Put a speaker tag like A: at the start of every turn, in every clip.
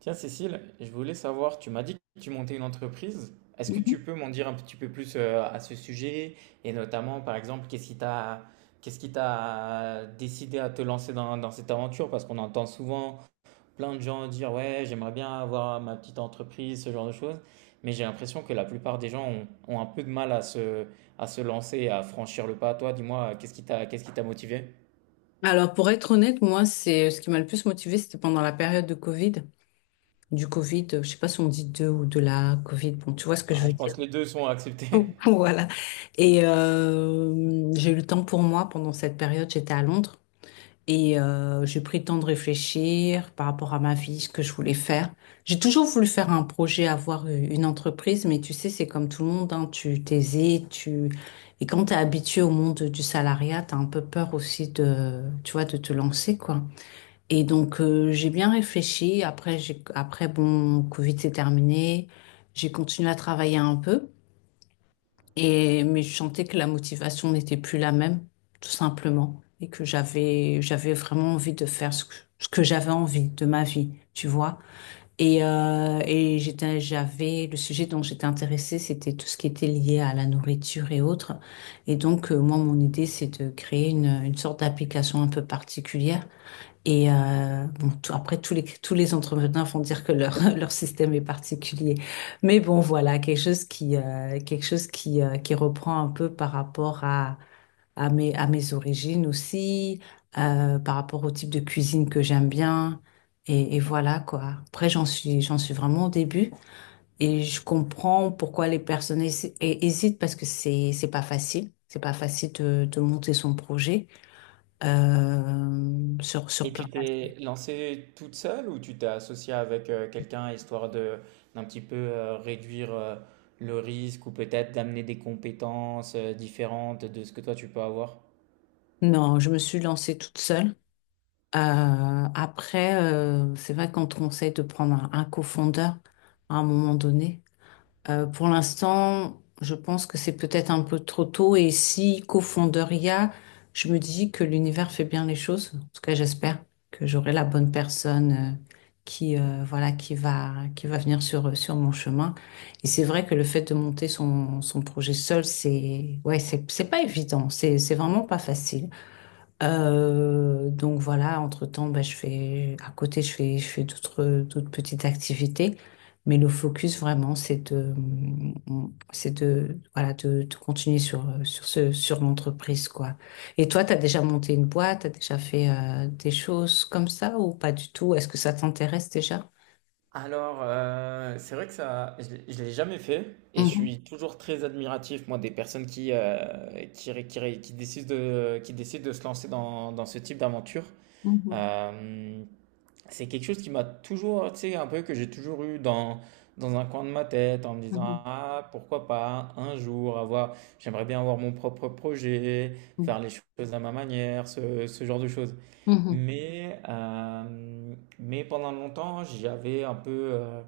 A: Tiens, Cécile, je voulais savoir, tu m'as dit que tu montais une entreprise. Est-ce que
B: Mhm.
A: tu peux m'en dire un petit peu plus à ce sujet? Et notamment, par exemple, qu'est-ce qui t'a décidé à te lancer dans cette aventure? Parce qu'on entend souvent plein de gens dire, ouais, j'aimerais bien avoir ma petite entreprise, ce genre de choses. Mais j'ai l'impression que la plupart des gens ont un peu de mal à à se lancer, à franchir le pas. Toi, dis-moi, qu'est-ce qui t'a motivé?
B: Alors, pour être honnête, moi, c'est ce qui m'a le plus motivée, c'était pendant la période de Covid. Du Covid, je sais pas si on dit deux ou de la Covid. Bon, tu vois ce que
A: Ah,
B: je veux
A: je pense
B: dire.
A: que les deux sont acceptés.
B: Voilà. Et j'ai eu le temps pour moi pendant cette période. J'étais à Londres. Et j'ai pris le temps de réfléchir par rapport à ma vie, ce que je voulais faire. J'ai toujours voulu faire un projet, avoir une entreprise, mais tu sais, c'est comme tout le monde, hein, tu t'hésites, tu... Et quand tu es habitué au monde du salariat, tu as un peu peur aussi de, tu vois, de te lancer, quoi. Et donc, j'ai bien réfléchi. Après, j'ai... Après, bon, Covid s'est terminé. J'ai continué à travailler un peu. Et, mais je sentais que la motivation n'était plus la même, tout simplement, et que j'avais, j'avais vraiment envie de faire ce que j'avais envie de ma vie, tu vois. Et j'étais, j'avais, le sujet dont j'étais intéressée, c'était tout ce qui était lié à la nourriture et autres. Et donc, moi, mon idée, c'est de créer une sorte d'application un peu particulière et bon, après, tous les entrepreneurs vont dire que leur, leur système est particulier. Mais bon, voilà, quelque chose qui reprend un peu par rapport à, à mes origines aussi, par rapport au type de cuisine que j'aime bien. Et voilà, quoi. Après, j'en suis vraiment au début. Et je comprends pourquoi les personnes hésitent parce que c'est pas facile. C'est pas facile de monter son projet sur
A: Et
B: plein
A: tu
B: d'aspects.
A: t'es lancée toute seule ou tu t'es associée avec quelqu'un histoire de d'un petit peu réduire le risque ou peut-être d'amener des compétences différentes de ce que toi tu peux avoir?
B: Non, je me suis lancée toute seule. Après, c'est vrai qu'on te conseille de prendre un cofondeur à un moment donné. Pour l'instant, je pense que c'est peut-être un peu trop tôt. Et si cofondeur il y a, je me dis que l'univers fait bien les choses. En tout cas, j'espère que j'aurai la bonne personne euh, qui, voilà, qui va venir sur mon chemin. Et c'est vrai que le fait de monter son projet seul, c'est, ouais, c'est pas évident. C'est vraiment pas facile. Donc voilà, entre-temps, bah, je fais, à côté, je fais d'autres petites activités. Mais le focus vraiment, c'est de, voilà, de continuer sur l'entreprise, quoi. Et toi, tu as déjà monté une boîte, tu as déjà fait des choses comme ça ou pas du tout? Est-ce que ça t'intéresse déjà?
A: Alors, c'est vrai que ça, je l'ai jamais fait et je
B: Mhm,
A: suis toujours très admiratif, moi, des personnes qui, ré- qui, ré- qui décident de se lancer dans ce type d'aventure.
B: mhm,
A: Euh, c'est quelque chose qui m'a toujours, tu sais, un peu que j'ai toujours eu dans un coin de ma tête en me disant,
B: mhm,
A: ah, pourquoi pas un jour avoir, j'aimerais bien avoir mon propre projet, faire les choses à ma manière, ce genre de choses.
B: mhm,
A: Mais mais pendant longtemps, j'avais un peu,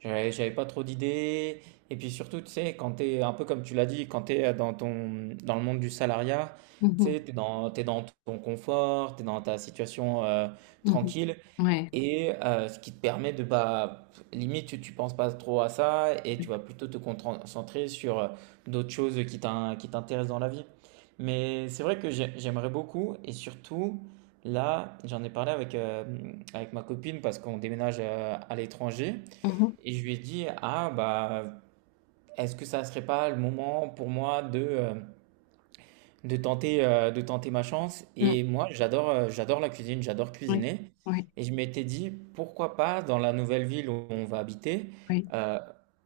A: j'avais j'avais pas trop d'idées. Et puis surtout, tu sais, quand t'es, un peu comme tu l'as dit, quand t'es dans le monde du salariat, tu
B: mhm,
A: sais, t'es dans ton confort, t'es dans ta situation,
B: mhm,
A: tranquille.
B: mhm. Ouais.
A: Et ce qui te permet de, bah, limite, tu penses pas trop à ça et tu vas plutôt te concentrer sur d'autres choses qui t'intéressent dans la vie. Mais c'est vrai que j'aimerais beaucoup et surtout, là, j'en ai parlé avec ma copine parce qu'on déménage à l'étranger
B: Mhm,
A: et je lui ai dit, ah, bah, est-ce que ça serait pas le moment pour moi de tenter ma chance.
B: mhm,
A: Et moi, j'adore la cuisine, j'adore
B: oui,
A: cuisiner.
B: oui,
A: Et je m'étais dit, pourquoi pas, dans la nouvelle ville où on va habiter,
B: oui,
A: euh,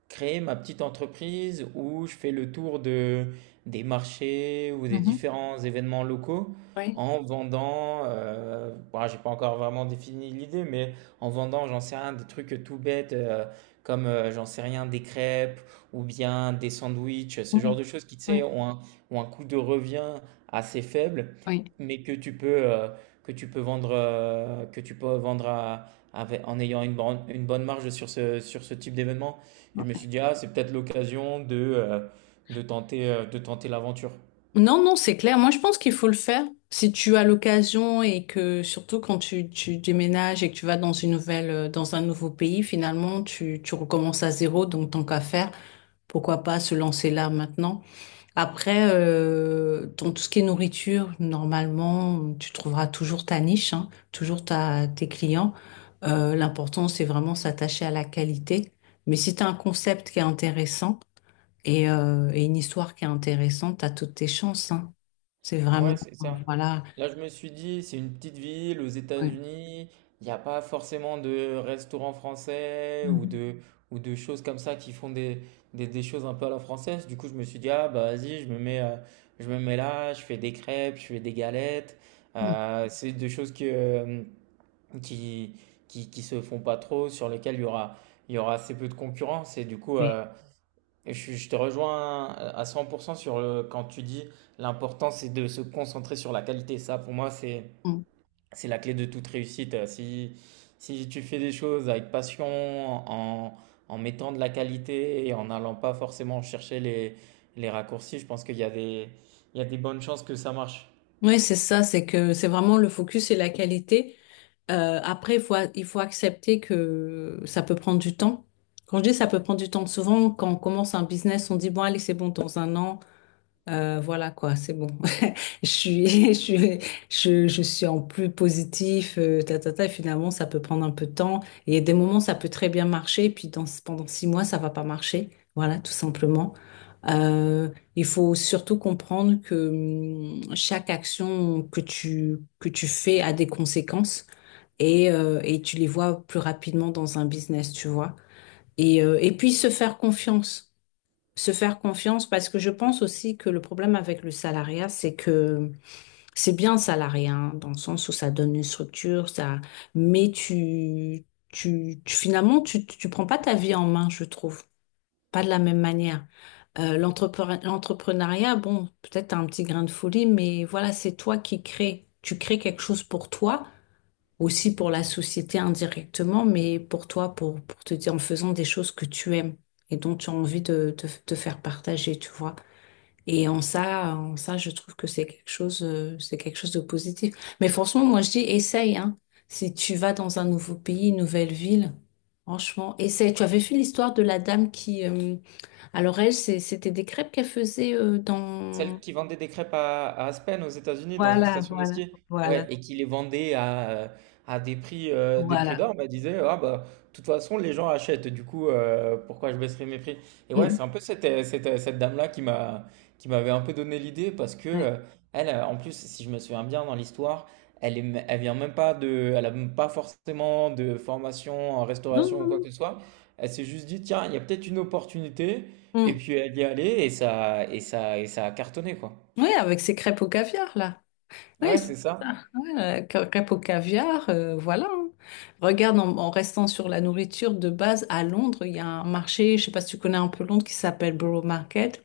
A: créer ma petite entreprise où je fais le tour de, des marchés ou des
B: mhm,
A: différents événements locaux
B: oui,
A: en vendant, bon, j'ai pas encore vraiment défini l'idée, mais en vendant, j'en sais rien, des trucs tout bêtes, comme j'en sais rien, des crêpes ou bien des sandwichs, ce genre
B: oui,
A: de choses qui, tu sais,
B: oui.
A: ont un ou un coût de revient assez faible,
B: Oui.
A: mais que tu peux vendre, que tu peux vendre en ayant une bonne marge sur ce type d'événement. Et je me suis
B: Ouais.
A: dit, ah, c'est peut-être l'occasion de tenter l'aventure.
B: Non, non, c'est clair. Moi, je pense qu'il faut le faire. Si tu as l'occasion et que surtout quand tu déménages et que tu vas dans dans un nouveau pays, finalement, tu recommences à zéro. Donc, tant qu'à faire, pourquoi pas se lancer là maintenant. Après, dans tout ce qui est nourriture, normalement, tu trouveras toujours ta niche, hein, toujours tes clients. L'important, c'est vraiment s'attacher à la qualité. Mais si tu as un concept qui est intéressant, et une histoire qui est intéressante, à toutes tes chances, hein. C'est vraiment,
A: Ouais, c'est ça.
B: voilà.
A: Là, je me suis dit, c'est une petite ville aux
B: Ouais.
A: États-Unis, il n'y a pas forcément de restaurants français
B: Mhm.
A: ou de choses comme ça qui font des choses un peu à la française. Du coup, je me suis dit, ah bah vas-y, je me mets là, je fais des crêpes, je fais des galettes.
B: Mhm.
A: C'est des choses qui, qui se font pas trop, sur lesquelles il y aura assez peu de concurrence. Et du coup,
B: Oui.
A: et je je te rejoins à 100% sur le, quand tu dis l'important c'est de se concentrer sur la qualité. Ça, pour moi,
B: Mhm.
A: c'est la clé de toute réussite. Si si tu fais des choses avec passion, en, en mettant de la qualité et en n'allant pas forcément chercher les raccourcis, je pense qu'il y a des, il y a des bonnes chances que ça marche.
B: Oui, c'est ça, c'est que c'est vraiment le focus et la qualité. Après, il faut accepter que ça peut prendre du temps. Quand je dis ça peut prendre du temps, souvent, quand on commence un business, on dit, bon, allez, c'est bon, dans un an, voilà quoi, c'est bon. Je suis, je suis en plus positif, ta, ta, ta, et finalement, ça peut prendre un peu de temps. Et il y a des moments, ça peut très bien marcher, et puis pendant 6 mois, ça va pas marcher. Voilà, tout simplement. Euh, il faut surtout comprendre que chaque action que tu fais a des conséquences et tu les vois plus rapidement dans un business, tu vois. Et puis se faire confiance. Se faire confiance parce que je pense aussi que le problème avec le salariat, c'est que c'est bien salarié, hein, dans le sens où ça donne une structure, ça, mais finalement, tu prends pas ta vie en main, je trouve, pas de la même manière. L'entrepreneuriat, bon, peut-être un petit grain de folie, mais voilà, c'est toi qui crées. Tu crées quelque chose pour toi, aussi pour la société indirectement, mais pour toi, pour te dire en faisant des choses que tu aimes et dont tu as envie de te faire partager, tu vois. Et en ça, je trouve que c'est quelque chose de positif. Mais franchement, moi, je dis, essaye, hein. Si tu vas dans un nouveau pays, une nouvelle ville, franchement, essaye. Tu avais vu l'histoire de la dame qui, alors elle, c'était des crêpes qu'elle faisait
A: Celle
B: dans.
A: qui vendait des crêpes à Aspen aux États-Unis dans une
B: Voilà,
A: station de
B: voilà,
A: ski. Ouais,
B: voilà,
A: et qui les vendait à des prix
B: voilà.
A: d'or, bah, disait ah bah de toute façon les gens achètent, du coup pourquoi je baisserais mes prix? Et ouais,
B: Mm.
A: c'est un peu cette dame-là qui m'avait un peu donné l'idée parce que
B: Ouais.
A: elle en plus si je me souviens bien dans l'histoire, elle a même pas forcément de formation en
B: Non,
A: restauration ou
B: non,
A: quoi que ce soit. Elle s'est juste dit tiens, il y a peut-être une opportunité
B: non.
A: et
B: Mm.
A: puis elle y est allée et ça a cartonné, quoi.
B: Oui, avec ses crêpes au caviar, là. Oui,
A: Ouais,
B: c'est
A: c'est ça.
B: ça. Ouais, crêpes au caviar, voilà. Hein. Regarde, en restant sur la nourriture de base, à Londres, il y a un marché, je sais pas si tu connais un peu Londres, qui s'appelle Borough Market.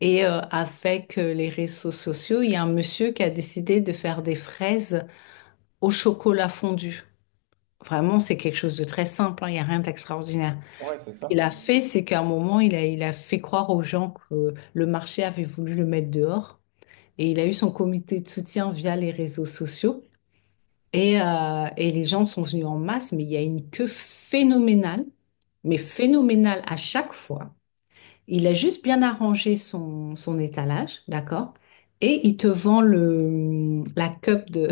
B: Et avec les réseaux sociaux, il y a un monsieur qui a décidé de faire des fraises au chocolat fondu. Vraiment, c'est quelque chose de très simple, hein, il n'y a rien d'extraordinaire.
A: Ouais, c'est
B: Il
A: ça.
B: a fait, c'est qu'à un moment, il a fait croire aux gens que le marché avait voulu le mettre dehors. Et il a eu son comité de soutien via les réseaux sociaux. Et les gens sont venus en masse, mais il y a une queue phénoménale, mais phénoménale à chaque fois. Il a juste bien arrangé son étalage, d'accord? Et il te vend la cup de,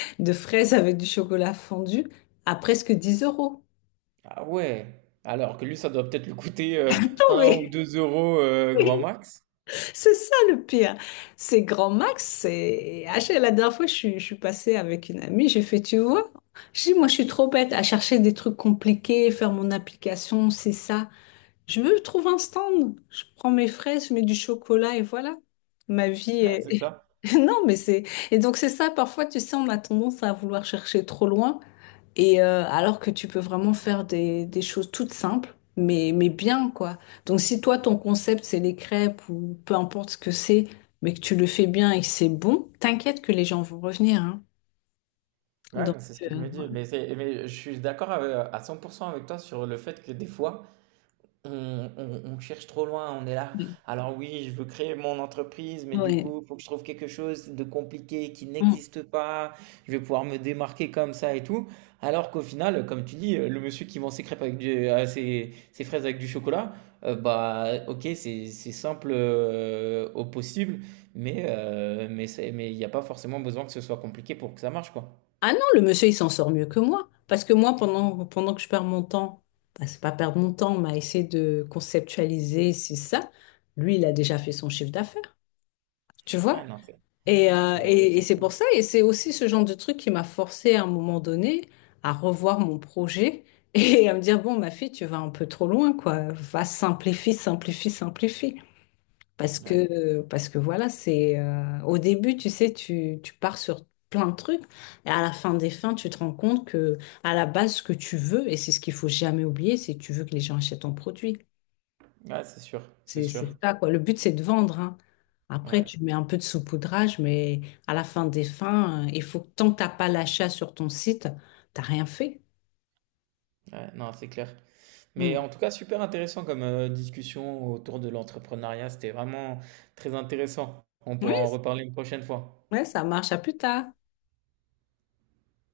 B: de fraises avec du chocolat fondu à presque 10 euros.
A: Ah ouais. Alors que lui, ça doit peut-être lui coûter
B: Non,
A: un ou
B: mais
A: 2 euros grand max.
B: c'est ça le pire. C'est Grand Max. C'est... Ah, la dernière fois, je suis passée avec une amie, j'ai fait, tu vois, je dis, moi, je suis trop bête à chercher des trucs compliqués, faire mon application, c'est ça. Je me trouve un stand, je prends mes fraises, je mets du chocolat et voilà. Ma vie
A: Ouais, c'est
B: est...
A: ça.
B: Non, mais c'est... Et donc c'est ça, parfois, tu sais, on a tendance à vouloir chercher trop loin, et alors que tu peux vraiment faire des choses toutes simples, mais bien, quoi. Donc si toi, ton concept, c'est les crêpes ou peu importe ce que c'est, mais que tu le fais bien et que c'est bon, t'inquiète que les gens vont revenir, hein.
A: Ouais,
B: Donc,
A: non, c'est ce
B: euh,
A: que je me dis. Mais, mais je suis d'accord à 100% avec toi sur le fait que des fois, on cherche trop loin, on est là.
B: ouais.
A: Alors oui, je veux créer mon entreprise, mais
B: Ouais.
A: du
B: Ouais.
A: coup, il faut que je trouve quelque chose de compliqué qui
B: Mm.
A: n'existe pas. Je vais pouvoir me démarquer comme ça et tout. Alors qu'au final, comme tu dis, le monsieur qui vend ses crêpes avec ses fraises avec du chocolat, bah ok, c'est simple au possible, mais il n'y a pas forcément besoin que ce soit compliqué pour que ça marche, quoi.
B: Ah non, le monsieur, il s'en sort mieux que moi. Parce que moi, pendant que je perds mon temps, bah, c'est pas perdre mon temps, mais à essayer de conceptualiser, c'est ça. Lui, il a déjà fait son chiffre d'affaires, tu
A: Ah
B: vois.
A: non,
B: Et, euh, et, et
A: c'est
B: c'est
A: cool.
B: pour ça, et c'est aussi ce genre de truc qui m'a forcé à un moment donné à revoir mon projet et à me dire, bon, ma fille, tu vas un peu trop loin, quoi. Va, simplifie, simplifie, simplifie. Parce
A: Ouais,
B: que, parce que voilà, c'est au début, tu sais, tu pars sur plein de trucs, et à la fin des fins, tu te rends compte que à la base, ce que tu veux, et c'est ce qu'il faut jamais oublier, c'est que tu veux que les gens achètent ton produit.
A: Ouais, c'est sûr, c'est
B: C'est
A: sûr.
B: c'est ça, quoi. Le but, c'est de vendre, hein. Après,
A: Ouais,
B: tu mets un peu de saupoudrage, mais à la fin des fins, il faut que tant que t'as pas l'achat sur ton site, t'as rien fait.
A: ouais, non, c'est clair. Mais
B: Hmm.
A: en tout cas, super intéressant comme discussion autour de l'entrepreneuriat. C'était vraiment très intéressant. On
B: Oui,
A: pourra en reparler une prochaine fois.
B: ouais, ça marche. À plus tard.